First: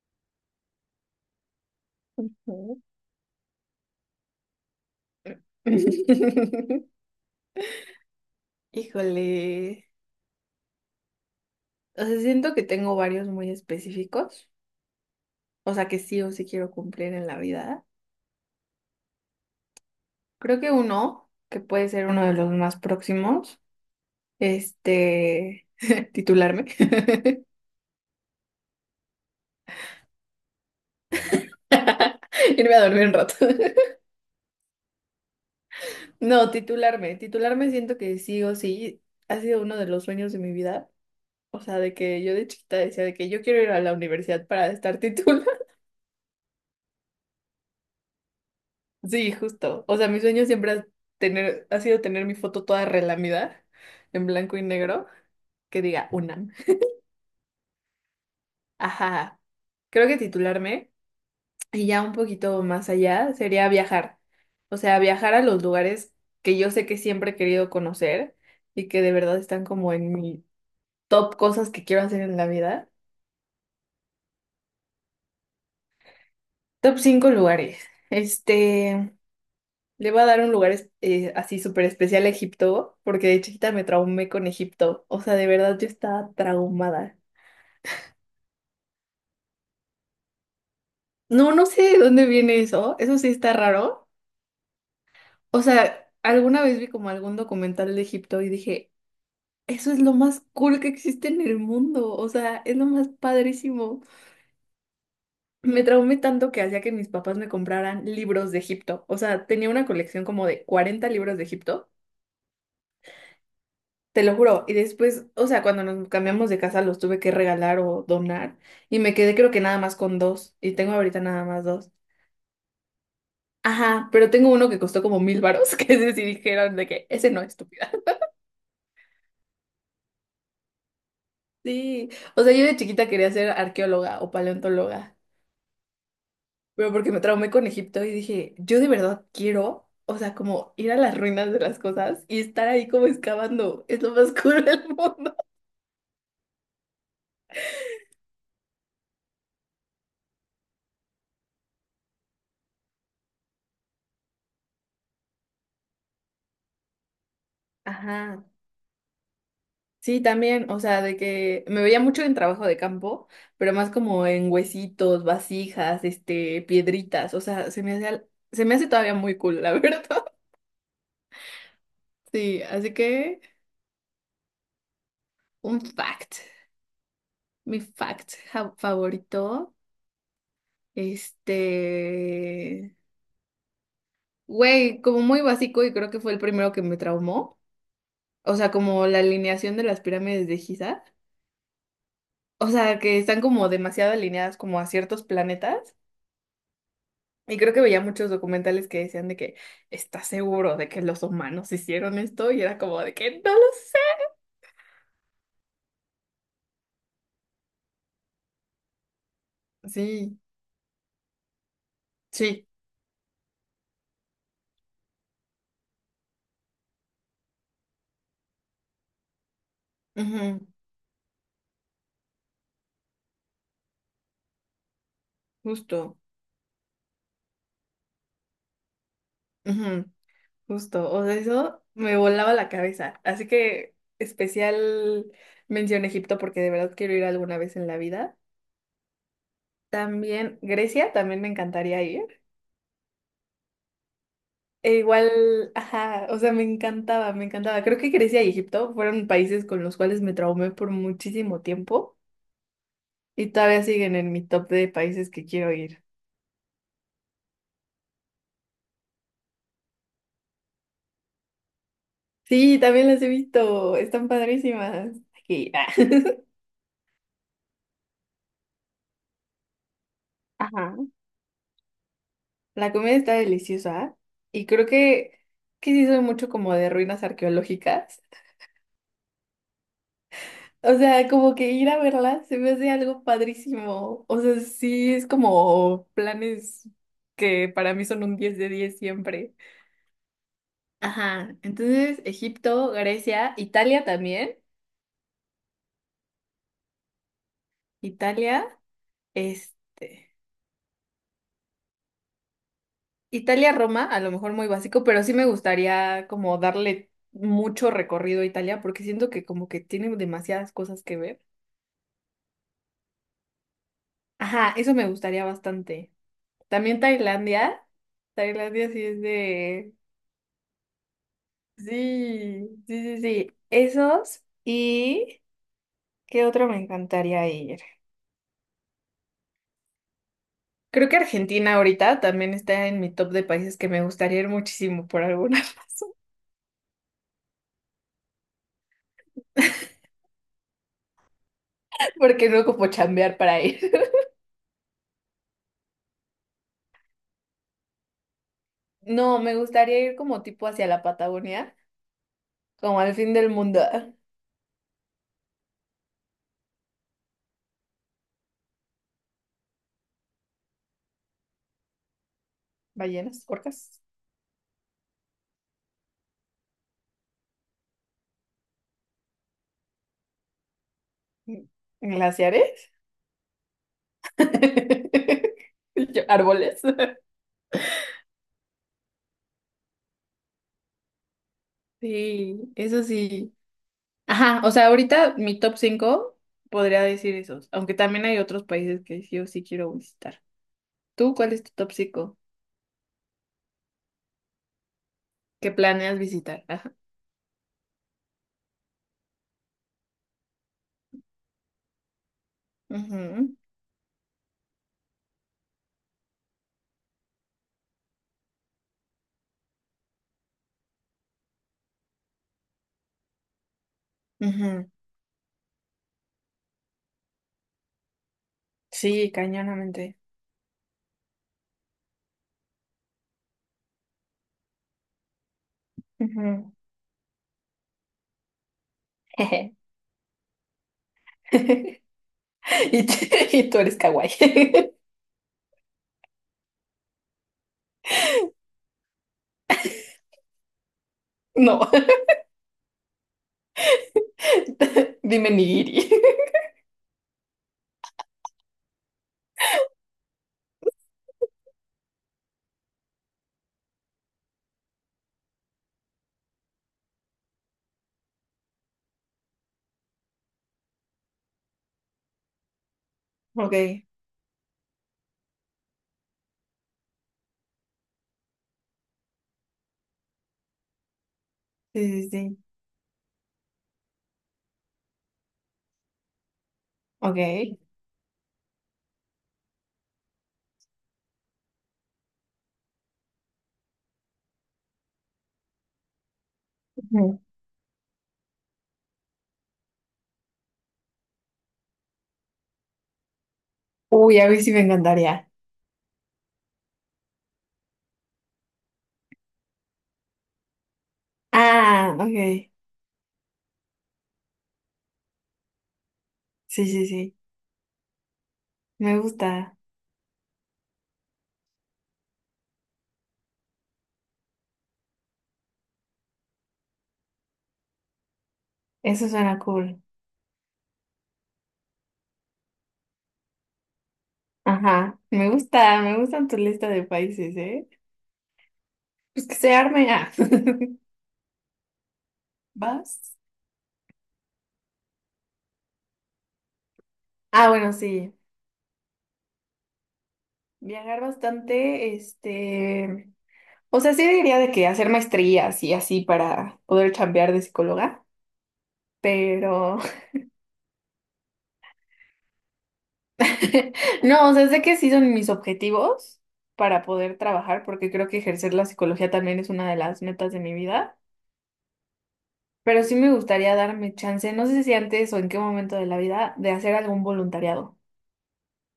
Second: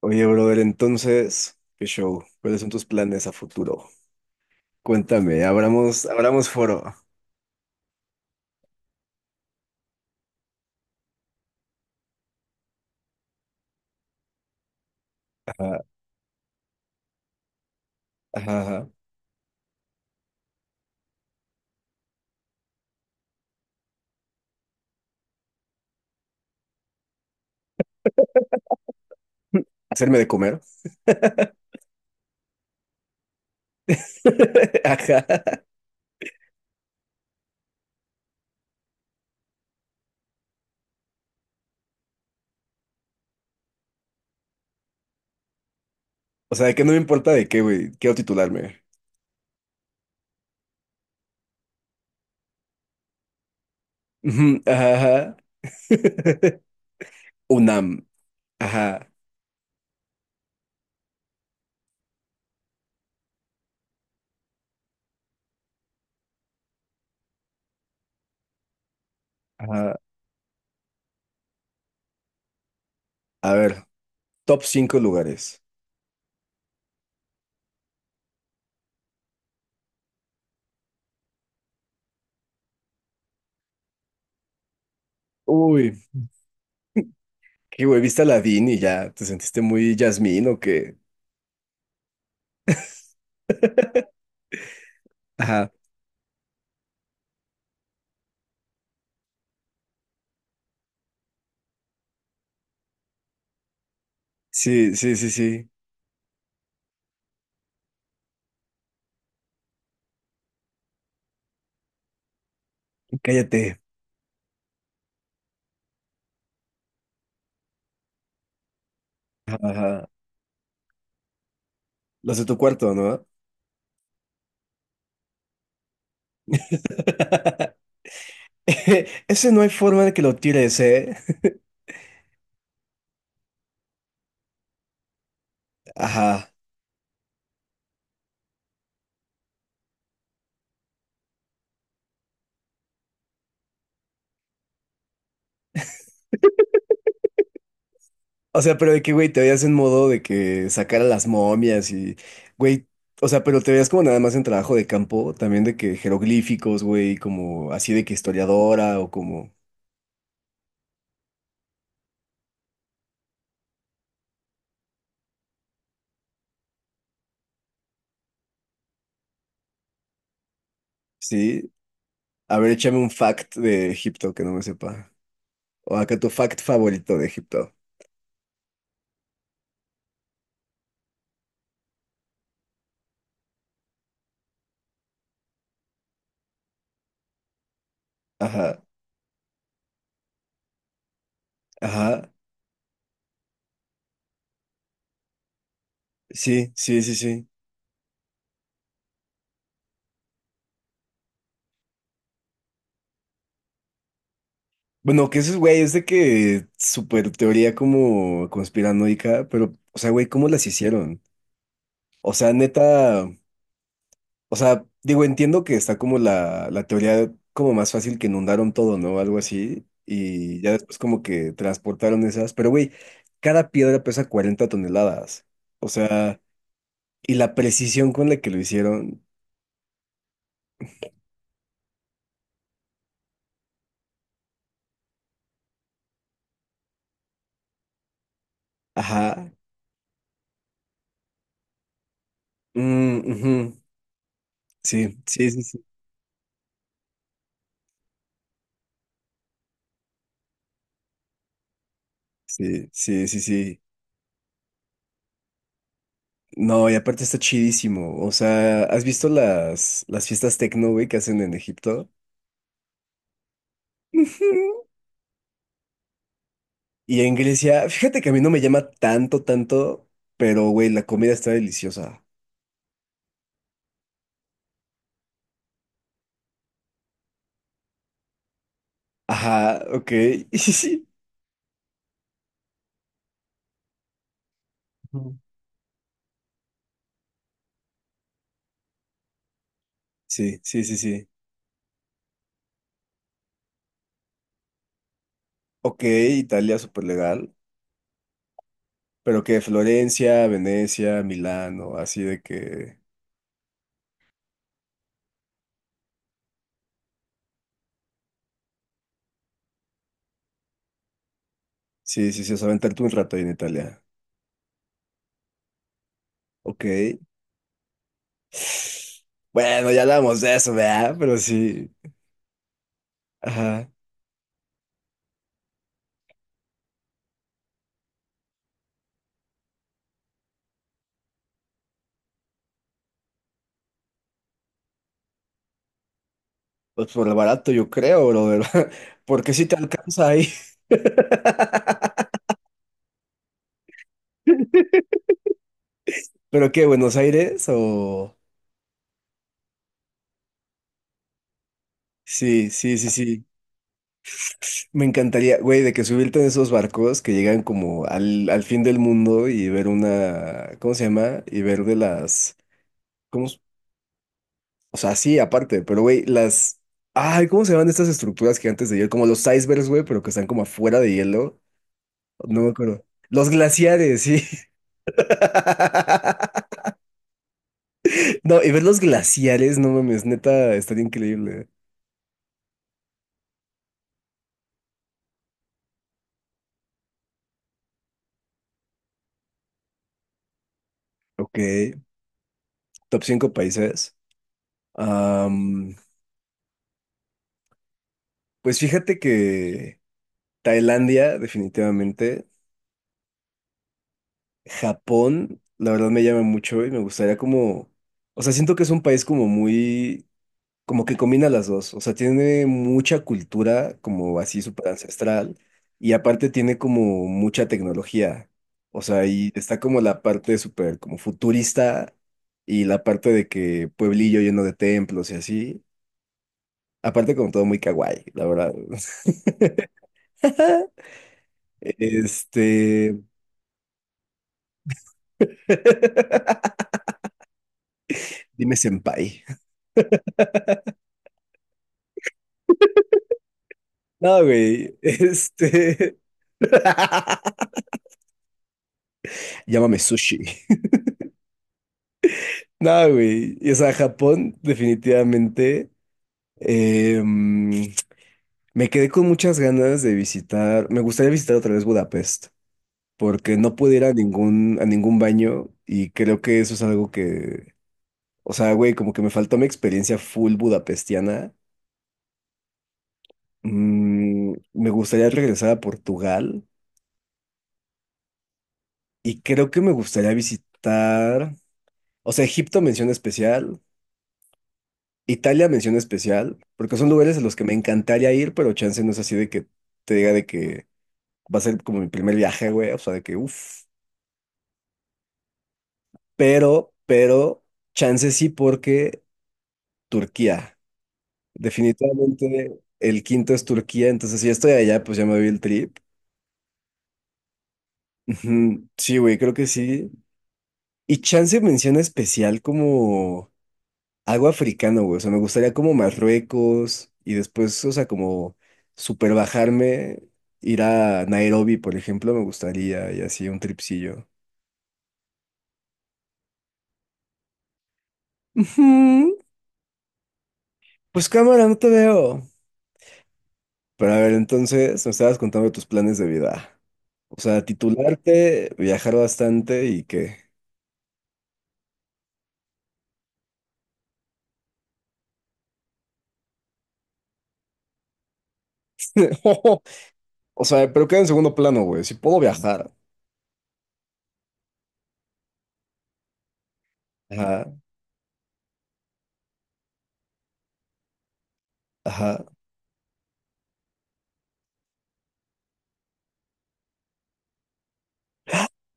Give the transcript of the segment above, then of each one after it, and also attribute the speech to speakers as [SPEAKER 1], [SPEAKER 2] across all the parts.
[SPEAKER 1] Oye, brother, entonces, ¿qué show? ¿Cuáles son
[SPEAKER 2] Ujú.
[SPEAKER 1] tus planes a futuro? Cuéntame, abramos foro.
[SPEAKER 2] Híjole. O sea, siento que tengo varios muy específicos, o
[SPEAKER 1] Ajá,
[SPEAKER 2] sea, que sí o sí quiero cumplir en la vida.
[SPEAKER 1] ajá, ajá.
[SPEAKER 2] Creo que uno, que puede ser uno de los más próximos, este, titularme,
[SPEAKER 1] ¿Hacerme de comer?
[SPEAKER 2] irme a dormir un rato.
[SPEAKER 1] Ajá.
[SPEAKER 2] No, titularme siento que sí o sí ha sido uno de los sueños de mi vida, o sea que yo chiquita decía de que yo quiero ir a la universidad para estar titulada.
[SPEAKER 1] O sea, que no me importa de qué, güey. Quiero titularme.
[SPEAKER 2] Sí, justo. O sea, mi sueño siempre ha sido tener mi foto toda relamida, en blanco
[SPEAKER 1] Ujú,
[SPEAKER 2] y
[SPEAKER 1] Ajá,
[SPEAKER 2] negro,
[SPEAKER 1] ajá.
[SPEAKER 2] que diga UNAM.
[SPEAKER 1] UNAM. Ajá,
[SPEAKER 2] Ajá. Creo que titularme, y ya un poquito más allá, sería viajar. O sea, viajar a los lugares que yo sé que siempre he querido conocer y que de verdad están como
[SPEAKER 1] ajá.
[SPEAKER 2] en mi top cosas que quiero hacer en la vida.
[SPEAKER 1] A ver, top 5 lugares.
[SPEAKER 2] Top 5 lugares. Este. Le voy a dar un lugar así súper especial a Egipto, porque de chiquita me traumé con Egipto. O sea, de verdad
[SPEAKER 1] Uy,
[SPEAKER 2] yo estaba traumada.
[SPEAKER 1] qué güey, viste a Aladdin y ya te sentiste muy Jasmine o qué.
[SPEAKER 2] No, no sé de dónde viene eso. Eso sí está raro. O
[SPEAKER 1] Ajá.
[SPEAKER 2] sea, alguna vez vi como algún documental de Egipto y dije, eso es lo más cool que existe en el mundo. O sea, es lo más padrísimo.
[SPEAKER 1] Sí, sí, sí, sí.
[SPEAKER 2] Me traumé tanto que hacía que mis papás me compraran libros de Egipto. O sea, tenía una colección como de 40 libros de Egipto.
[SPEAKER 1] Cállate.
[SPEAKER 2] Te lo juro. Y después, o sea, cuando nos cambiamos de casa los tuve que regalar o donar. Y me quedé creo
[SPEAKER 1] Ajá,
[SPEAKER 2] que nada más
[SPEAKER 1] ajá.
[SPEAKER 2] con dos. Y tengo ahorita nada más dos.
[SPEAKER 1] Los de tu cuarto, ¿no?
[SPEAKER 2] Ajá, pero tengo uno que costó como mil varos, que ese sí dijeron de que ese no, estúpida.
[SPEAKER 1] Ese no hay forma de que lo tires, ¿eh?
[SPEAKER 2] Sí. O sea, yo de chiquita quería ser arqueóloga o paleontóloga.
[SPEAKER 1] Ajá.
[SPEAKER 2] Pero porque me traumé con Egipto y dije, yo de verdad quiero, o sea, como ir a las ruinas de las cosas y estar ahí como excavando. Es lo más cool del mundo.
[SPEAKER 1] O sea, pero de que, güey, te veías en modo de que sacar a las momias y, güey, o sea, pero te veías como nada más en trabajo de campo, también de que jeroglíficos, güey, como así de que
[SPEAKER 2] Ajá.
[SPEAKER 1] historiadora o como,
[SPEAKER 2] Sí, también, o sea, de que me veía mucho en trabajo de campo, pero más como en huesitos, vasijas, piedritas, o sea, se me hace todavía muy cool, la verdad.
[SPEAKER 1] sí. A
[SPEAKER 2] Sí,
[SPEAKER 1] ver,
[SPEAKER 2] así
[SPEAKER 1] échame un
[SPEAKER 2] que
[SPEAKER 1] fact de Egipto que no me sepa.
[SPEAKER 2] un
[SPEAKER 1] O acá tu
[SPEAKER 2] fact,
[SPEAKER 1] fact favorito de Egipto.
[SPEAKER 2] mi favorito, este, güey, como muy básico y creo que fue el primero que me traumó, o sea,
[SPEAKER 1] Ajá,
[SPEAKER 2] como la alineación de las pirámides de Giza,
[SPEAKER 1] ajá.
[SPEAKER 2] o sea, que están como demasiado alineadas como a ciertos planetas.
[SPEAKER 1] Sí, sí, sí, sí.
[SPEAKER 2] Y creo que veía muchos documentales que decían de que, ¿estás seguro de que los humanos hicieron esto? Y era como de que no lo sé.
[SPEAKER 1] Bueno, que eso es, güey, es de que súper teoría como conspiranoica, pero, o sea, güey,
[SPEAKER 2] Sí,
[SPEAKER 1] ¿cómo las hicieron? O sea,
[SPEAKER 2] sí,
[SPEAKER 1] neta, o sea, digo, entiendo que está como la teoría como más fácil que inundaron todo, ¿no? Algo así.
[SPEAKER 2] ujú,
[SPEAKER 1] Y ya después como que transportaron esas. Pero, güey, cada piedra pesa 40 toneladas. O
[SPEAKER 2] justo,
[SPEAKER 1] sea, y la precisión con la que lo hicieron.
[SPEAKER 2] ujú, justo. O sea, eso me volaba la cabeza. Así que especial mención a Egipto porque de verdad quiero ir alguna vez en la vida.
[SPEAKER 1] Ajá.
[SPEAKER 2] También Grecia, también me encantaría ir.
[SPEAKER 1] Mm, ujú.
[SPEAKER 2] E
[SPEAKER 1] Sí,
[SPEAKER 2] igual,
[SPEAKER 1] sí, sí, sí.
[SPEAKER 2] ajá, o sea, me encantaba. Creo que Grecia y Egipto fueron países con los cuales me traumé por muchísimo tiempo.
[SPEAKER 1] Sí, sí, sí,
[SPEAKER 2] Y
[SPEAKER 1] sí.
[SPEAKER 2] todavía siguen en mi top de países que quiero ir.
[SPEAKER 1] No, y aparte está chidísimo. O sea, ¿has visto las fiestas tecno, güey, que hacen en Egipto?
[SPEAKER 2] Sí, también las he visto. Están padrísimas. Aquí, ah.
[SPEAKER 1] Y en Grecia, fíjate que a mí no me llama tanto, tanto, pero güey,
[SPEAKER 2] Ajá.
[SPEAKER 1] la comida está deliciosa.
[SPEAKER 2] La comida está deliciosa. Y creo que sí soy mucho como de ruinas arqueológicas.
[SPEAKER 1] Ajá, ok. Sí,
[SPEAKER 2] O
[SPEAKER 1] sí,
[SPEAKER 2] sea, como que ir a verlas se me hace algo padrísimo. O sea, sí es
[SPEAKER 1] Ujú.
[SPEAKER 2] como planes que para mí son un 10 de 10 siempre.
[SPEAKER 1] Sí, sí, sí. sí.
[SPEAKER 2] Ajá. Entonces, Egipto, Grecia, Italia también.
[SPEAKER 1] Ok, Italia, súper legal.
[SPEAKER 2] Italia,
[SPEAKER 1] Pero que
[SPEAKER 2] este.
[SPEAKER 1] Florencia, Venecia, Milán o así de que.
[SPEAKER 2] Italia-Roma, a lo mejor muy básico, pero sí me gustaría como darle mucho recorrido a Italia porque siento que como que tiene demasiadas cosas que ver.
[SPEAKER 1] Sí, sí, sí, o sea, aventarte un rato ahí en Italia.
[SPEAKER 2] Ajá, eso me gustaría bastante.
[SPEAKER 1] Ok.
[SPEAKER 2] También Tailandia. Tailandia sí es
[SPEAKER 1] Bueno,
[SPEAKER 2] de...
[SPEAKER 1] ya hablamos de eso, ¿verdad? Pero sí.
[SPEAKER 2] Sí, sí, sí, sí.
[SPEAKER 1] Ajá.
[SPEAKER 2] Esos y... ¿Qué otro me encantaría ir? Creo que Argentina ahorita también está en mi top de países que me gustaría ir muchísimo por alguna razón,
[SPEAKER 1] Pues por lo barato, yo creo, brother. Porque si te alcanza ahí.
[SPEAKER 2] porque no como chambear para ir.
[SPEAKER 1] ¿Pero qué, Buenos Aires? O.
[SPEAKER 2] No, me gustaría ir como tipo hacia la Patagonia,
[SPEAKER 1] Sí, sí,
[SPEAKER 2] como
[SPEAKER 1] sí,
[SPEAKER 2] al fin
[SPEAKER 1] sí.
[SPEAKER 2] del mundo.
[SPEAKER 1] Me encantaría, güey, de que subirte en esos barcos que llegan como al fin del mundo y ver una, ¿cómo se llama? Y ver de las,
[SPEAKER 2] Ballenas,
[SPEAKER 1] ¿cómo? S-
[SPEAKER 2] orcas,
[SPEAKER 1] O sea, sí, aparte, pero güey, las, ay, ¿cómo se llaman estas estructuras gigantes de hielo? Como los icebergs, güey, pero que están como afuera de hielo. No me
[SPEAKER 2] glaciares.
[SPEAKER 1] acuerdo. Los glaciares, sí.
[SPEAKER 2] Yo, árboles.
[SPEAKER 1] No, y ver los glaciares, no mames, neta, estaría increíble.
[SPEAKER 2] Sí, eso sí. Ajá, o sea, ahorita mi top 5 podría decir esos, aunque también hay otros países que sí o sí quiero visitar. ¿Tú cuál
[SPEAKER 1] Ok,
[SPEAKER 2] es tu top 5,
[SPEAKER 1] top cinco países.
[SPEAKER 2] que
[SPEAKER 1] Am,
[SPEAKER 2] planeas visitar? Ajá.
[SPEAKER 1] pues fíjate que Tailandia, definitivamente.
[SPEAKER 2] Ujú,
[SPEAKER 1] Japón, la verdad me llama mucho y me gustaría como, o sea, siento que es un país como muy, como que combina las dos, o sea, tiene mucha cultura como así
[SPEAKER 2] ujú.
[SPEAKER 1] súper ancestral y aparte tiene como mucha tecnología, o sea,
[SPEAKER 2] Sí,
[SPEAKER 1] y está como
[SPEAKER 2] cañonamente.
[SPEAKER 1] la parte súper como futurista y la parte de que pueblillo lleno de templos y así,
[SPEAKER 2] Ujú.
[SPEAKER 1] aparte como todo muy kawaii, la verdad.
[SPEAKER 2] Y,
[SPEAKER 1] Este,
[SPEAKER 2] t- y tú eres kawaii.
[SPEAKER 1] dime senpai.
[SPEAKER 2] No.
[SPEAKER 1] No, güey,
[SPEAKER 2] Dime nigiri.
[SPEAKER 1] este... Llámame sushi. No, güey. Y, o sea, Japón, definitivamente. eh, mm, me quedé con muchas ganas de visitar. Me gustaría visitar otra vez Budapest, porque
[SPEAKER 2] Ok,
[SPEAKER 1] no pude ir
[SPEAKER 2] sí,
[SPEAKER 1] a ningún baño y creo que eso es algo que. O sea, güey, como que me faltó mi experiencia full budapestiana.
[SPEAKER 2] sí, sí.
[SPEAKER 1] Mm, me gustaría regresar a Portugal
[SPEAKER 2] Ok.
[SPEAKER 1] y creo que me gustaría visitar. O sea, Egipto mención especial. Italia mención especial, porque son lugares a
[SPEAKER 2] Ujú.
[SPEAKER 1] los que me encantaría ir, pero chance no es así de que te diga de que va a ser como mi primer viaje, güey, o sea, de que uff,
[SPEAKER 2] Uy, a mí sí me encantaría.
[SPEAKER 1] pero, chance sí porque Turquía,
[SPEAKER 2] Ah, ok.
[SPEAKER 1] definitivamente el quinto es Turquía, entonces si ya estoy allá, pues ya me doy el trip.
[SPEAKER 2] Sí, sí, sí.
[SPEAKER 1] Ujú,
[SPEAKER 2] Me
[SPEAKER 1] sí, güey, creo que
[SPEAKER 2] gusta.
[SPEAKER 1] sí. Y chance mención especial como... Algo africano, güey. O sea, me gustaría como Marruecos y después, o sea, como
[SPEAKER 2] Eso
[SPEAKER 1] super
[SPEAKER 2] suena cool.
[SPEAKER 1] bajarme, ir a Nairobi, por ejemplo, me gustaría y así un tripsillo.
[SPEAKER 2] Ajá. Me gusta, me gustan tu lista de países, ¿eh?
[SPEAKER 1] Ujú.
[SPEAKER 2] Pues que se arme. Ah.
[SPEAKER 1] Pues cámara, no te veo.
[SPEAKER 2] ¿Vas?
[SPEAKER 1] Pero a ver, entonces me estabas contando tus planes de vida. O sea,
[SPEAKER 2] Ah, bueno, sí.
[SPEAKER 1] titularte, viajar bastante y qué.
[SPEAKER 2] Viajar bastante, O sea, sí diría de que hacer maestrías y así para poder chambear de psicóloga, pero.
[SPEAKER 1] O sea, pero queda en segundo plano, güey. Si puedo viajar.
[SPEAKER 2] No, o sea, sé que sí son mis objetivos para poder
[SPEAKER 1] Ajá,
[SPEAKER 2] trabajar, porque creo que ejercer la psicología también es una de las metas de mi vida,
[SPEAKER 1] ajá.
[SPEAKER 2] pero sí me gustaría darme chance, no sé si antes o en qué momento de la vida, de hacer algún voluntariado.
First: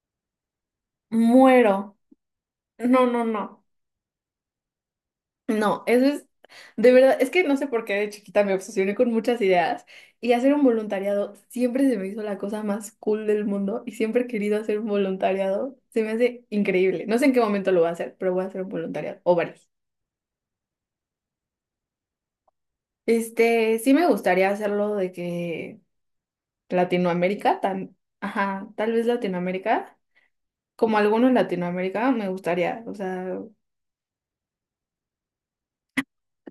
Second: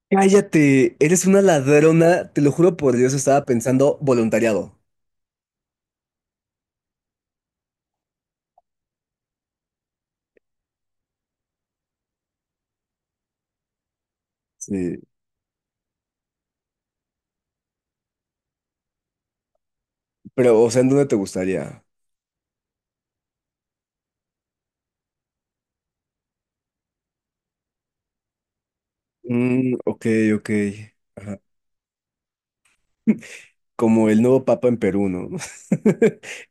[SPEAKER 1] Cállate, eres una
[SPEAKER 2] Muero.
[SPEAKER 1] ladrona, te lo juro por
[SPEAKER 2] No,
[SPEAKER 1] Dios,
[SPEAKER 2] no,
[SPEAKER 1] estaba
[SPEAKER 2] no.
[SPEAKER 1] pensando voluntariado.
[SPEAKER 2] No, eso es, de verdad, es que no sé por qué de chiquita me obsesioné con muchas ideas y hacer un voluntariado siempre se me hizo la cosa más cool del mundo y siempre he querido hacer un
[SPEAKER 1] Sí.
[SPEAKER 2] voluntariado. Se me hace increíble. No sé en qué momento lo voy a hacer, pero voy a hacer un voluntariado o varios.
[SPEAKER 1] Pero, o sea, ¿en dónde te gustaría?
[SPEAKER 2] Sí me gustaría hacerlo de que Latinoamérica, tan, ajá, tal vez
[SPEAKER 1] Mm,
[SPEAKER 2] Latinoamérica,
[SPEAKER 1] ok, ok.
[SPEAKER 2] como alguno en Latinoamérica, me gustaría, o sea,
[SPEAKER 1] Como el nuevo papa en Perú, ¿no?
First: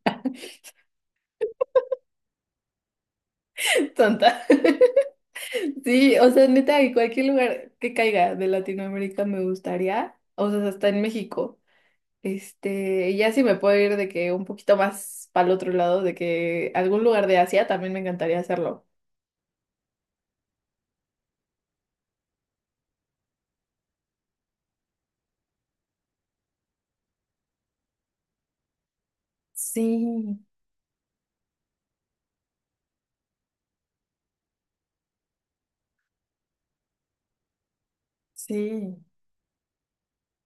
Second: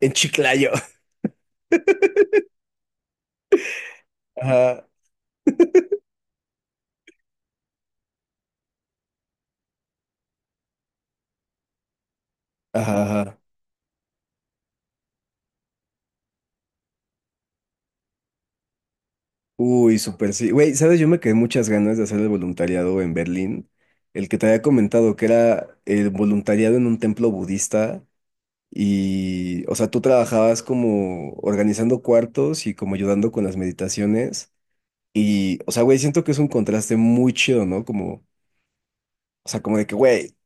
[SPEAKER 1] En Chiclayo.
[SPEAKER 2] tonta.
[SPEAKER 1] Ajá,
[SPEAKER 2] Sí, o sea, neta, en cualquier lugar que caiga de Latinoamérica me gustaría, o sea, hasta en México.
[SPEAKER 1] ajá,
[SPEAKER 2] Ya
[SPEAKER 1] ajá.
[SPEAKER 2] sí me puedo ir de que un poquito más para el otro lado, de que algún lugar de Asia también me encantaría hacerlo.
[SPEAKER 1] Uy, súper sí. Güey, ¿sabes? Yo me quedé muchas ganas de hacer el voluntariado en Berlín. El que te había comentado que era el voluntariado en un templo budista. Y, o sea, tú
[SPEAKER 2] Sí,
[SPEAKER 1] trabajabas como organizando cuartos y como ayudando con las meditaciones. Y, o sea, güey, siento que es un contraste muy chido, ¿no? Como
[SPEAKER 2] sí.
[SPEAKER 1] o sea, como de que, güey,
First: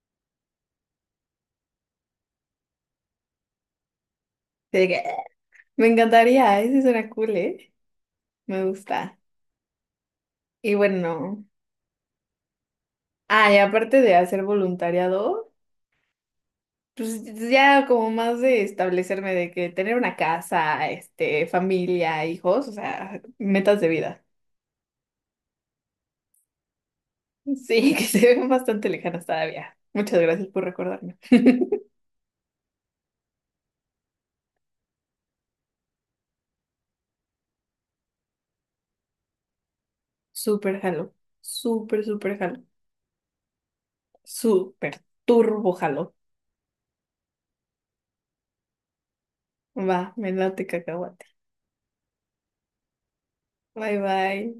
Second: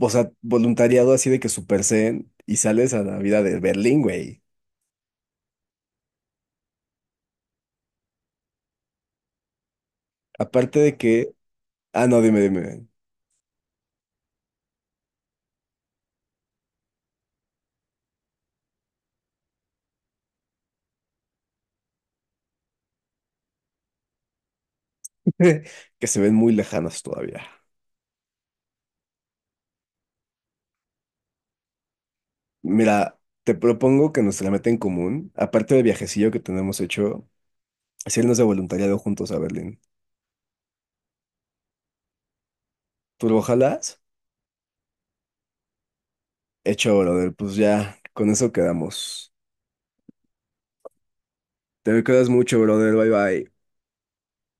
[SPEAKER 1] o sea, voluntariado así de que Super Zen y sales a la vida de Berlín, güey.
[SPEAKER 2] De que, me encantaría, ese suena cool, ¿eh? Me gusta. Y
[SPEAKER 1] Aparte de que,
[SPEAKER 2] bueno,
[SPEAKER 1] ah, no, dime, dime,
[SPEAKER 2] ah, y aparte de hacer voluntariado, pues ya como más de establecerme de que tener una casa, familia, hijos, o sea, metas de vida.
[SPEAKER 1] dime. Que se ven muy lejanas todavía.
[SPEAKER 2] Sí, que se ven bastante lejanas todavía. Muchas gracias por recordarme.
[SPEAKER 1] Mira, te propongo que nuestra meta en común, aparte del viajecillo que tenemos hecho, es irnos de voluntariado juntos a Berlín.
[SPEAKER 2] Súper jalo, súper jalo,
[SPEAKER 1] ¿Tú lo jalas?
[SPEAKER 2] súper turbo jalo.
[SPEAKER 1] Hecho, brother, pues ya, con eso quedamos.
[SPEAKER 2] Va, me late cacahuate.
[SPEAKER 1] Te me cuidas mucho, brother, bye bye.
[SPEAKER 2] Bye, bye.